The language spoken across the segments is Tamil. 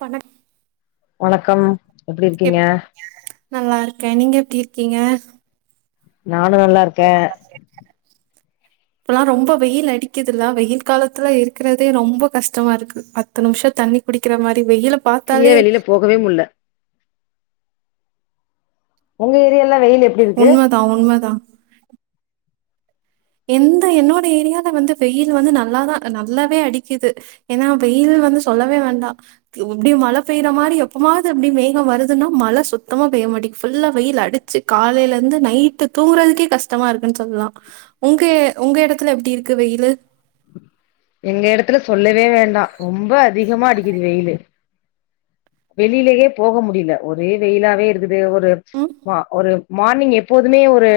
பணக் வணக்கம் எப்டி எப் இருக்கீங்க நல்லா இருக்கே நீங்க எப்டி இருக்கீங்க நானு நல்லா இருக் [inaudible] இப்பல்லா ரொம்ப வெயில் அடிக்குதுல்ல வெயில் காலத்துல இருக்குறதே ரொம்ப கஷ்டமா இருக்குது பத் பத்து நிம்ஷோ தண்ணி குடிக்கிற மாரி வெயில பாத்தாலே ப்ரீயா வெளியில போகவே முட்ல உங்க ஏரியாலா வெயில் எப் உண்மதா உண்மதா எந்த என்னோட ஏரியால வந்து வெயில் வந்து நல்லாதா நல்லாவே அடிக்கிது ஏனா வெயில் வந்து சொல்லவே வேண்டா தி இப்டி மழ பெய்ற மாரி எப்பமாவது அப்டி மேகம் வருதுன்னா மழ சுத்தமா பெய்ய மாட்டைக்கு ஃபுல்லா வெயில் அடு ச்சு காலைல இருந்து நைட்டு தூங்குறதுக்கே கஷ்டமா இருக்குனு சொல்லலா உங்க உங்க இடத்துல எப்டி இருக்கு வெயிலு எங்க இடத்துல சொல்லவே வேண்டா ரொம்ப அதிகமா அடிக்குது வெயிலு வெளிலயே போக முடில ஒரே வெயிலாவே இருக்குது ஒரு ம் மா ஒரு மார்னிங் எப்போதுமே ஒரு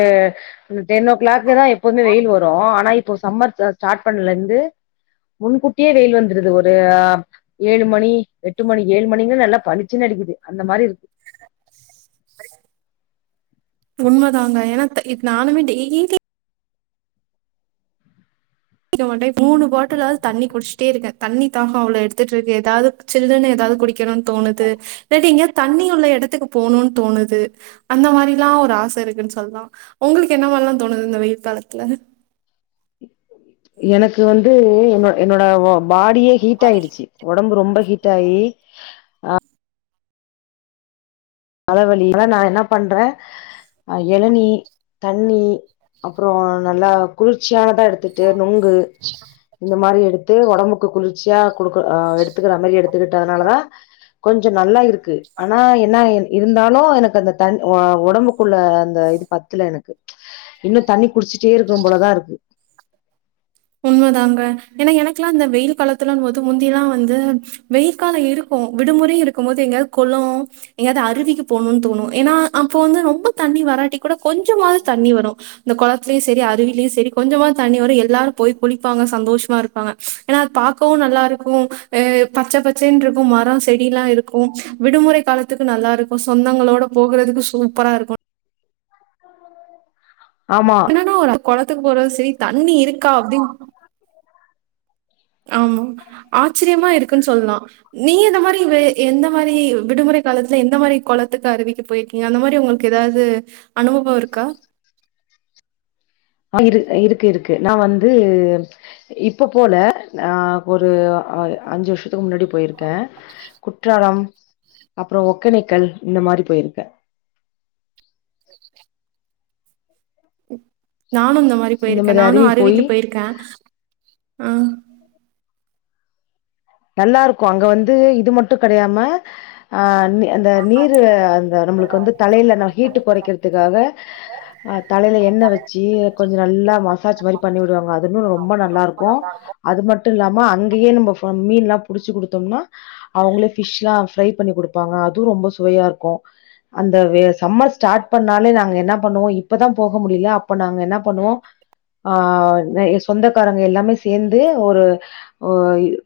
டென் ஓ கிளாக்கு தா எப்போதுமே வெயில் வரும் ஆனா இப் இப்போ சம்மர் ஸ்டார்ட் பண்ல இருந்து முன்கூட்டியே வெயில் வந்துருது ஒரு அ ஏழு மணி எட்டு மணி ஏழு மணிங்கல்ல நல்லா பளிச்சுன்னு அடிக்குது அந்த மாரி இருக்கு உண்ம தாங்க ஏன்னா த நானுமே டெய்லி குடிக்க மாட்டே மூணு பாட்டிலாவது தண்ணி குடிச்சுட்டே இருக்க தண்ணி தாகம் அவ்ளோ எடுத்துட்டு இருக்கு எதாவ்து சில்லுனு ஏதாவது குடிக்கணும்னு தோணுது இல்லாட்டி எங்கேயாவது தண்ணி உள்ள இடத்துக்கு போணுன்னு தோணுது அந்த மாரிலாம் ஒரு ஆச இருக்குனு சொல்லலா உங்குளுக்கு என்ன மாரிலாம் தோணுது இந்த வெயில் காலத்துல எனக்கு வந்து என்னோட என்னோட பாடியே ஹீட் ஆயிடுச்சு உடம்பு ரொம்ப ஹீட் ஆயி தலவலியில நா என்ன பண்ற இளநி தண்ணி அப்றோ நல்லா குளிர்ச்சியானதா எடு த்துட்டு நொங்கு இந்த மாரி எடு து ஒடம்புக்கு குளிர்ச்சியா குடுக்க அ எடுத்துக்கற மாரி எடுத்துக்கிட்டனால தா கொஞ்சோ நல்லா இருக் க்கு ஆனா என்ன இன் இருந்தாலு எனக்கு அந்த தன் வ ஒடம்புக்குள்ள அந்த இது பத்துல எனக்கு இன்னு தண்ணி குடிச்சிட்டே இருக்கணு போலதா இருக்கு உண்மதாங்க ஏனா எனக்குலா இந்த வெயில் காலத்துலம்போது முந்திலா வந்து வெயில் காலோ இருக்கும் விடுமுறை இருக்கும் போது எங்கயாது கொளோ எங்கயாவது அருவிக்கு போணுனு தோணு ஏனா அப்போ வந்து ரொம்ப தண்ணி வராட்டி கூட கொஞ்சமாவது தண்ணி வரும் அந்த குளத்திலேயு சரி அருவிலயு சரி கொஞ்சமாவது தண்ணி வரும் எல்லாரு போய் குளிப்பாங்க சந்தோஷமா இருப்பாங்க ஏன்னா அது பாக்கவும் நல்லா இருக்கும் அ பச்சை பச் சேன்னு இருக்கும் மரோ செடி எல்லா இருக்கும் விடுமுறை காலத்துக்கு நல்லா இருக்கும் சொந்தங்களோட போகுறதுக்கு சூப்பரா இருக்கும் ஆமா கொளத்துக்கு போறது சரி தண்ணி இருக்கா அப்டின்னு ஆமா ஆச்சரியமா இருக்குனு சொல்லலாம் நீ அந்த மாரி எந்த மாரி விடுமுறை காலத்துல எந்த மாரி கொளத்துக்கு அருவிக்கு போயி நீங்க அந்த மாரி உங்களுக்கு ஏதாவது அனுபவம் இருக்கா ஆ இருக் இருக்கு இருக்கு நா வந்து இப்ப போல ஆ ஒரு அ அஞ்சு வருஷத்துக்கு முன்னாடி போயிருக்கே குற்றாலம் அப்றோ ஒக்கேனக்கல் இந்த மாரி போயிருக்க நானும் இந்த மாரி போயிருக்க நானும் அருவிக்கு போயிருக்க ஆ நல்லா இருக்கும் அங்க வந்து இது மட்டும் கிடையாம அ அந்த நீரு அந்த நம்முளுக்கு வந்து தலையில நா ஹீட்டு குறைக்கிறதுக்காக அ தலையில எண்ணெய் வச்சு கொஞ்சோ நல்லா ‌ மசாஜ் மாரி பண்ணி விடுவாங்க அது இன்னு ரொம்ப நல்லா இருக்கும் அது மட்டும் இல்லாம அங்கேயே நம்ம ஃப மீன் ‌எல்லாம் புடிச்சு குடுத்தோம்னா அவுங்களே ஃபிஷ் எல்லாம் ஃப்ரை பண்ணி குடுப்பாங்க அதும் ரொம்ப சுவையா இருக்கும் அந்த வே சம்மர் ஸ்டார்ட் பண்ணாலே நாங்க என்ன பண்ணுவோ இப்பதா போக முடில அப்ப நாங்க என்ன பண்ணுவோ ஆ ரெயி சொந்தக்காரங்க எல்லாமே சேந்து ஒரு ஒ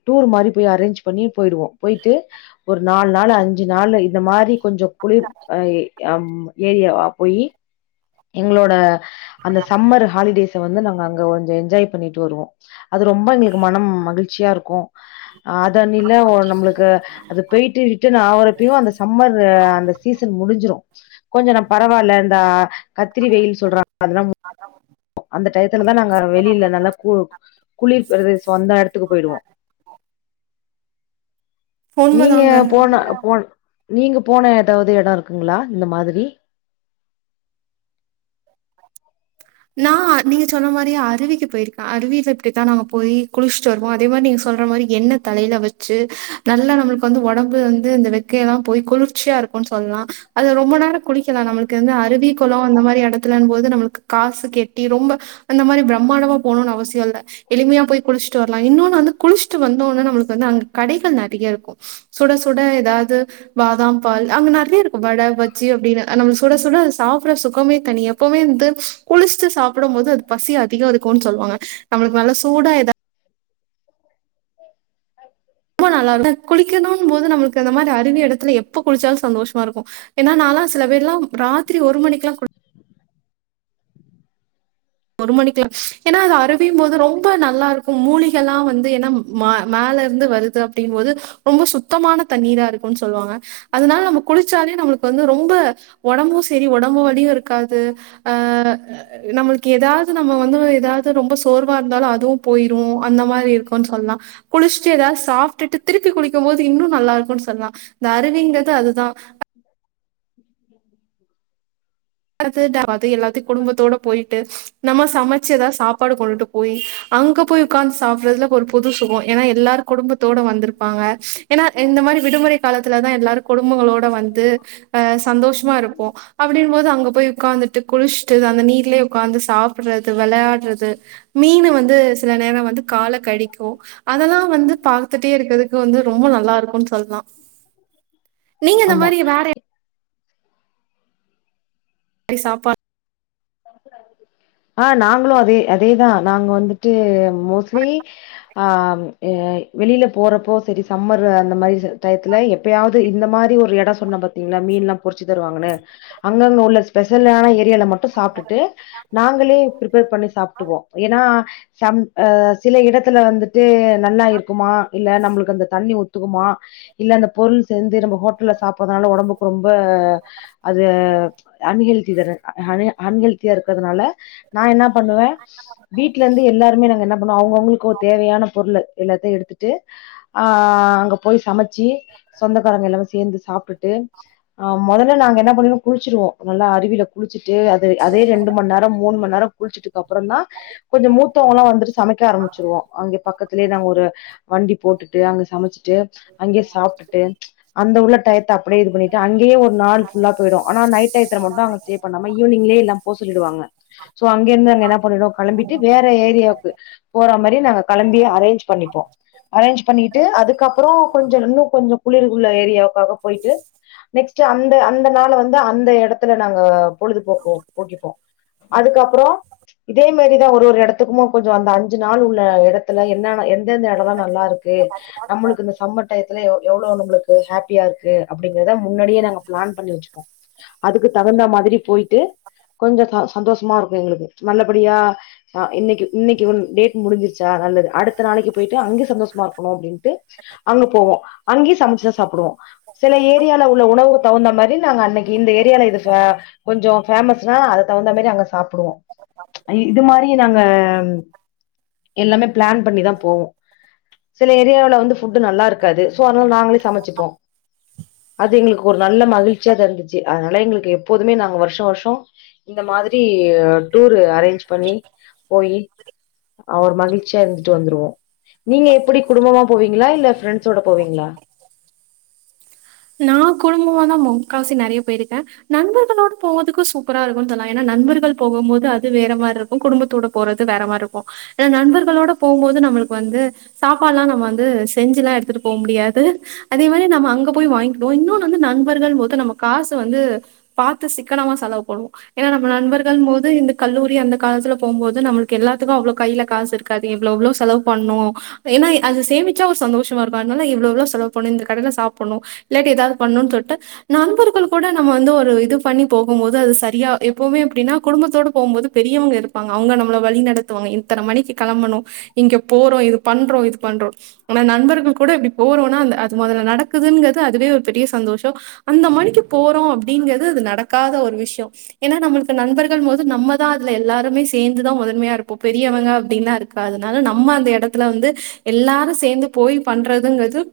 டூர் மாரி போய் அரேஞ்ச் பண்ணி போயிடுவோ போயிட்டு ஒரு நாள் நாலு அஞ்சு நாளு இந்த மாரி கொஞ்சோ குளிர் ஏரியாவா போயி எங்ளோட அந்த சம்மர் ஹாலிடேஸ்ஸ வந்து நாங்க அங்க கொஞ்சோ என்ஜாய் பண்ணிட்டு வருவோ அது ரொம்ப எங்ளுக்கு மனம் மகிழ்ச்சியா இருக்கு அத னில ஒர் நம்புளுக்கு அது போயிட்டு டு நாவரப்பியு அந்த சம்மர் அந்த சீசன் முடிஞ்சிரு கொஞ்சோ நம் பரவால இந்த அ கத்திரி வெயில் சொல்றா அதுலாம் அதம் அந்த டையத்துல தா நாங்க வெளியில நல்லா கு குளிர் பிரதேசோ அந்த இடத்துக்கு போயிடுவோ நீங்க உண்மதாங்க. போன போன் நீங்க போன ஏதாவது இடோ இருக்குங்ளா இந்த மாதிரி நா நீங்க சொல்ற மாரி அருவிக்கு போயிருக்கே அருவியில இப்டித்தா நாங்க போய் குளிச்சிட்டு வருவோ அதே மாரி நீங்க சொல்ற மாரி எண்ண தலையில வச்சு நல்லா நம்ளுக் வந்து உடம்பு வந்து இந்த வெக்கைய எல்லா போய் குளிர்ச்சியா இருக்கு சொல்லா அது ரொம்ப நேர குளிக்கலா நம்ளுக்கு வந்து அருவி கொளோ அந்த மாரி இடத்துலன் போது நம்ளுக்கு காசு கெட்டி ரொம்ப அந்த மாரி பிரம்மாண்டமா போணுனு அவசியோ இல்ல எளிமையா போய் குளிச்சிட் வர் நா இன்னொன்னு வந்து குளிச்சுட்டு வந்தோன்ன நமளுக்கு வந்து அங்க கடைகள் நிறைய இருக்கு சுட சுட ஏதாவ்து பாதாம் பால் அங்க நிறைய இருக்கு வட பஜ்ஜி அப்டின்னு அ நம்ம சுட சுட சாப்பிட்ற சுகமே தனி எப்பவுமே வந்து குளிச்சிட்டு சாப்பிடும் போது அது பசி அதிகோ இருக்குன் சொல்வாங்க நம்புளுக்கு நல்ல சூடா எதா [inaudible] ரொம்ப நல்லா இரு குளிக்கணும் போது நம்ளுக்கு இந்த மாரி அருவி இடத்துல எப்ப குளிச்சாலு சந்தோஷ்மா இருக்கு ஏன்னா நாலா சில பேர்லா ராத்திரி ஒரு மணிக்லா குட்த் ஒரு மணிக்லா ஏனா அது அருவி எப்பயும் போது ரொம்ப நல்லா இருக்கும் மூலிகலா வந்து ஏன்னா ம மேல இருந்து வருது அப்டிம்போது ரொம்ப சுத்தமான தண்ணீரா இருக்கும்னு சொல்வாங்க அதுனால நம்ப குளிச்சாலே நம்முளுக்கு வந்து ரொம்ப ஒடம்பு சரி ஒடம்பு வலியு இருக்காது ஆ நம்முளுக்கு எதாவது நம்ம வந்து எதாவது ரொம்ப சோர் எதுவா இருந்தாலு அதுவு போயிரும் அந்த மாரி இருக்குன் சொல்லா குளிச்சிட்டு எதாவது சாப்ட்டுட்டு திருப்பி குளிக்கும் போது இன்னு நல்லாருக்குனு சொல்லா இந்த அருவிங்கிறது அதுதா [inaudible] அடுத்து தேவாங்கு எல்லாத்தையு குடும்பத்தோட போயிட்டு ப்ச் நம்ம சமைச்சு ஏதா சாப்பாடு கொண்டுட்டு போய் அங்க போய் உக்காந்து சாப்பிறதுல ஒரு பொது சுகம் ஏனா எல்லாரு குடும்பத்தோடு வந்திருப்பாங்க ஏனா இந்த மாரி விடுமுறை காலத்துல தா எல்லாரும் குடும்பங்களோட வந்து அ சந்தோஷ்மா இருப்போ அப்படின்பது அங்க வந்துட்டு குளிச்சுட்டு அந்த நீர்லே உக்காந்து சாப்பிறது விளையாட்றது மீன் வந்து சில நேர வந்து கால கடிக்கு அதெல்லா வந்து பார்த்துட்டே இருக்கதுக்கு வந்து ரொம்ப நல்லா இருக்குனு சொல்லா நீங்க இந்த ஆமா மாரி வேற யா அடி சாப்பாத் ஆ நாங்ளோ அதே அதே தா நாங்க வந்துட்டு மோஸ்லி ஆம் ஏ வெளியில போறப்போ சரி சம்மர் அந்த மாரி டையத்துல எப்பயாவது இ இந்த மாரி ஒரு ஏடோ சொன்ன பாத்தீங்ளா மீன் லா பொரிச்சு தருவாங்கனு அங்கங்க உள்ள ஸ்பெஷலான ஏரியல ம ட்டு சாப்டுட்டு நாங்களே பிரிப்பேர் பண்ணி சாப்பிடுவோ ஏனா சம் அ சில இடத்துல வந்துட்டு நல்லா இருக்குமா இல்ல நம்மளுக்கு அந்த தண்ணி ஒத்துக்குமா இல்ல அந்த பொருள் சேந்து நம்ம ஹோட்டல்ல சாப்டறனால ஒடம்புக்கு ரொம்ப அது அன்ஹெல்த்திதான அன் அன்ஹெல்த்தியா இருக்கறதுனால நா என்னா பண்ணுவ வீட்லந்து எல்லாருமே நாங்க என்ன பண்ணுவோ அவுங்கவுங்களுக்கு ஒரு தேவையான பொருள் எல்லாத்தையு எடுத்து ட்டு ஆ அங்க போய் சமைச்சி சொந்தக்காரங்க எல்லா சேந்து சாப்ட்டுட்டு ஆ மொதல்ல நாங்க என்ன பண்ணிருவோ குளிச்சிருவோ நல்லா அருவில குளிச்சிட்டு அது அதே ரெண்டு மண் நேரோ நா மூன் மண் நேரோ குளிச்சுட்டுக்கு அப்பறந்தான் கொஞ்சோ மூத்தவங்கல்லா வந்துட்டு சமைக்க ஆரம்பிச்சிருவோ அங்க பக்கத்துலயேதா ஒரு வண்டி போட்டுட்டு அங்க சமைச்சிட்டு அங்கயே சாப்ட்டுட்டு அந்த உள்ள டையத்த அப்டியே இது பண்ணிட்டு அங்கயே ஒரு நாள் ஃபுல்லா போயிடு ஆனா நைட் டயத்துல மட்டு அங்க ஸ்டே பண்ணாம ஈவ்னிங்லயே எல்லா போ சொல்லிடுவாங்க சோ அங்க இந்து அங்க என்ன பண்ணிடுவோ கெளம்பிட்டு வேற ஏரியாவுக்கு போறா மாரி நாங்க கெளம்பி அரேஞ்ஜ் பண்ணிப்போ அரேஞ்ச் பண்ணிட்டு அதுக்கப்புறோ கொஞ்சோ இன்னு கொஞ்சோ குளிர் உள்ள ஏரியாவுக்காக போயிட்டு நெக்ஸ்ட்டு அந்த அந்த நாள வந்து அந்த எடத்துல நாங்க பொழுதுபோக்குவோ போக்கிப்போ அதுக்கப்பறோ இதே மாரிதா ஒரு ஒரு எடத்துக்குமா கொஞ்சோ அந்த அஞ்சு நாள் உள்ள எடத்துல என்னா என்ன எந்தந்த எடொல்லா நல்லா இருக்கு நம்மளுக்கு இந்த சம்மர் டயத்துல எ எவ்வோ நம்மளு க்கு ஹாப்பியா இருக்கு அப்டிங்கிறத முன்னாடியே நாங்க பிளான் பண்ணி வெச்சுக்குவோ அதுக்கு தகுந்த மாதிரி போயிட்டு கொஞ்சோ சந்தோஷமா இருக்கு எங்களுக்கு நல்லபடியா ஆ இன்னைக்கு இன்னைக்கு ஒன் டேட் முடிஞ்ச்சா நல்லது அடுத்த நாளைக்கு போயிட்டு அங்க சந்தோஷமா இருக்கணு அப்டின்ட்டு அங்க போவோ அங்கயு சமச்சுதா சாப்டுவோ சில ஏரியால உள்ள உணவுக்கு தகுந்த மாரி நாங்க அன்னக்கி இந்த ஏரியால இது ஃபா கொஞ்சோ ஃபேமஸ்னா அதுக்கு தகுந்தா மாரி அங்க சாப்டுவோ அ இது மாரியே நாங்க எல்லாமே ப்ளான் பண்ணிதா போவோ சில ஏரியாவ்ல வந்து ஃபுட்டு் நல்லா இருக்காது சோ அதனால நாங்களே சமச்சுப்போ அது எங்களுக்கு ஒரு நல்ல மகிழ்ச்சியாதா இந்துச்சு அதனால எங்களுக்கு எப்போதுமே நாங்க வருஷா வருஷோ இந்த மாதிரி டூரு அரேஞ்ச் பண்ணி போயி அவர் மகிழ்ச்சியா இருந்துட்டு வந்துருவோ நீங்க எப்டி குடும்பமா போவீங்ளா இல்ல ஃபிரெண்ட்ஸோட போவீங்ளா நா குடும்பமாதா போவோ முக்காவாசி நெறையா போயிருக்கேன் நண்பர்களோட போகதுக்கு சூப்பரா இருக்குந் தோழா ஏனா நண்பர்கள் போகும்போது அது வேற மாருக்கு குடும்பத்தோட போறது வேற மாருக்கு ஏனா நண்பர்களோட போகும்போது நம்மளுக்கு வந்து சாப்பாடு எல்லா நம்ம வந்து செஞ்செல்லா எடுத்துட்டு போ முடியாது அதே மாரி நம்ம அங்க போய் வாங்கிக்கிடுவோ இன்னொன்னு வந்து நண்பர்கள்ம்போது நம்ம காசு வந்து பாத்து சிக்கனமா செலவு பண்ணுவோ ஏனா நம்ம நண்பர்கள்ன்போது இந்த கல்லூரி அந்த காலத்துல போம்போது நம்மளுக்கு எல்லாத்துக்கு அவ்ளோ கைல காசு இரு க்காது இவ்ளோ இவ்ளோ செலவு பண்னு ஏனா எ அது சேமிச்சா ஒரு சந்தோஷமா இருக்கு அதனால இவ்ளோ இவ்ளோ செலவு பண்ணு இந்த கடைல சா ப்பண்ணு இல்லாட்டி எதாவது பண்ணு சொல்ட்டு நண்பர்கள் கூட நம்ம வந்து ஒரு இது பண்ணி போகும்போது அது சரியா எப்புமே எப்டினா குடும்பத்தோட போம்போது பெரியவங்க இருப்பாங்க அவுங்க நம்மள வழி நடத்துவாங்க இத்தன மணிக்கு கெளம்பணு இங்க போறோ இது பண்றோ இது பண்றோ ஆனா நண்பர்கள் கூட இப்டி போறோனா அந்த அது மொதல்ல நட து அதுவே ஒரு பெரிய சந்தோஷ அந்த மணிக்கு போறோ அப்டிங்கிறது அது நடக்காத ஒரு விஷ்யோ ஏனா நம்மளுக்கு நண்பர்கள்ன்னும்போது நம்மதா அதுல எல்லாருமே சேந்துதா முதன்மையா இருப்போ பெரியவங்க அப்டினா இரு க்காது அதனால நம்ம அந்த எடத்துல வந்து எல்லாரு சேந்து போய் பண்றதுங்கறது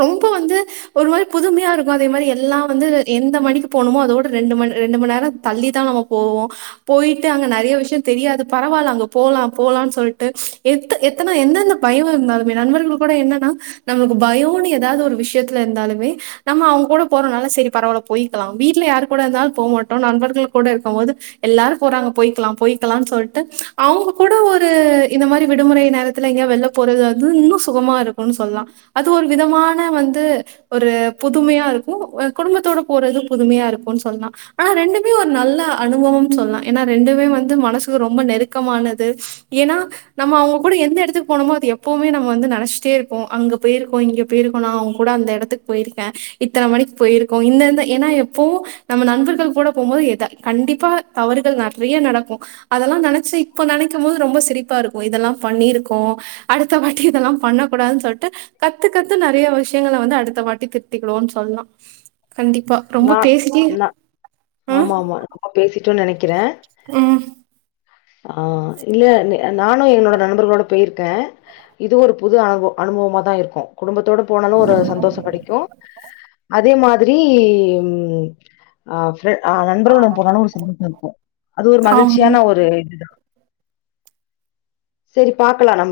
ரொ ப்போ வந்து ஒரு மாரி புதுமையா இருக்கு அதே மாரி எல்லா வந்து எந்த மணிக்கு போணுமோ அதோட ரெண்டு மண்ணு ரெண்டு மண்ணேரத் தள்ளி தா அவவ் போவோ போய்ட்டு அங்க நறைய விஷயு தெரியாது பரவால்ல அங்க போலா போலான் சொல்ட்டு எத் த்த எத்தன எந்தெந்த பயோ வெருந்தாலுமே நண்பர்கள் கூட என்னன்னா நமக்கு பயோன்னு எதாவ்தோ விஷ்யத்துல இருந்தாலுமே நம்ம அவுங் கூட போறனால சரி பரவால்ல போய்க்கலா வீட்ல யாரு கூட இருந்தால் போ மாட்டோ நண்பர்கள் கூட இருக்கும் போது எல்லாரு போறாங்க போய்க்கலா போய்க்கலான் சொல்ட்டு அவுங்க கூட ஒரு இந்த மாரி விடுமுறை நேரத்துல எங்க்யாவ் வெள்லப் போறது அதூ இன்னு சுகமா இருக்குன்னு சொல்லா அது ஒரு விதமான து ஒரு புதுமையா இருக்கு வெ குடும்பத்தோட போறது புதுமையா இருக்குன் சொன்னா ஆனா ரெண்டுமே ஒர் நல்ல அனுபவம் சொல்லா ஏன்னா ரெண்டுமே வந்து மனசுக்கு ரொம்ப நெருக்கமானது எனா நம்ம அவங்க கூட எந்த எடத்துக் போனோமோ அது எப்போமே நம்ம வந்து நெனச்ட்டே இருப்போ அங்கப் போய்ர்க்கோ இங்க போய்ர்க்கொனாவ் அந்த எடத்துக் போய்ர்க்கே இத்தன மணிக் போய்ர்க்கோ இந்தந்த எனா எப்போவு நம்ம நண்பர்கள் கூட போம்போது எதா கண்டிப்பா தவறுகள் நர்றைய நடக்கு அதல்லா நனச்சி இப்ப நனைக்கும் போது ரொம்ப சிரிப்பா இருக்கு இதெல்லா பண்ணிருக்கோ அடுத்தவாட்டி இதெல்லா பண்ணக்கூடாதுன் சொல்ட்டு கத்தி உகத்து நறையா விஷ்யங்கள வந்து அடுத்த வாட்டி திர்த்திக்கிறோன் சொல்லா கண்டிப்பா ரொம்ப நா பேசிட்டே உ பேசிட்டோ நனைக்கிற ம் ஆ இல நே அ நானு என்னோட நண்பர்களோட போய்ர்க்கே இது ஒரு புது அனுபோ அனுபவமா தா இருக்கு குடும்பத்தோடு போனாலு ஒரு சந்தோஸோ கடைக்கு அதே மாதிரி இம் ஆஃப் ரு ஆ நண்பர்க்ளுடன் போனாலு சிந்தித்து அனுப்வே அது ஒர் ஆமா மகிழ்ச்சியான ஒரு இதுதா செரி பாக்கலா நம்ப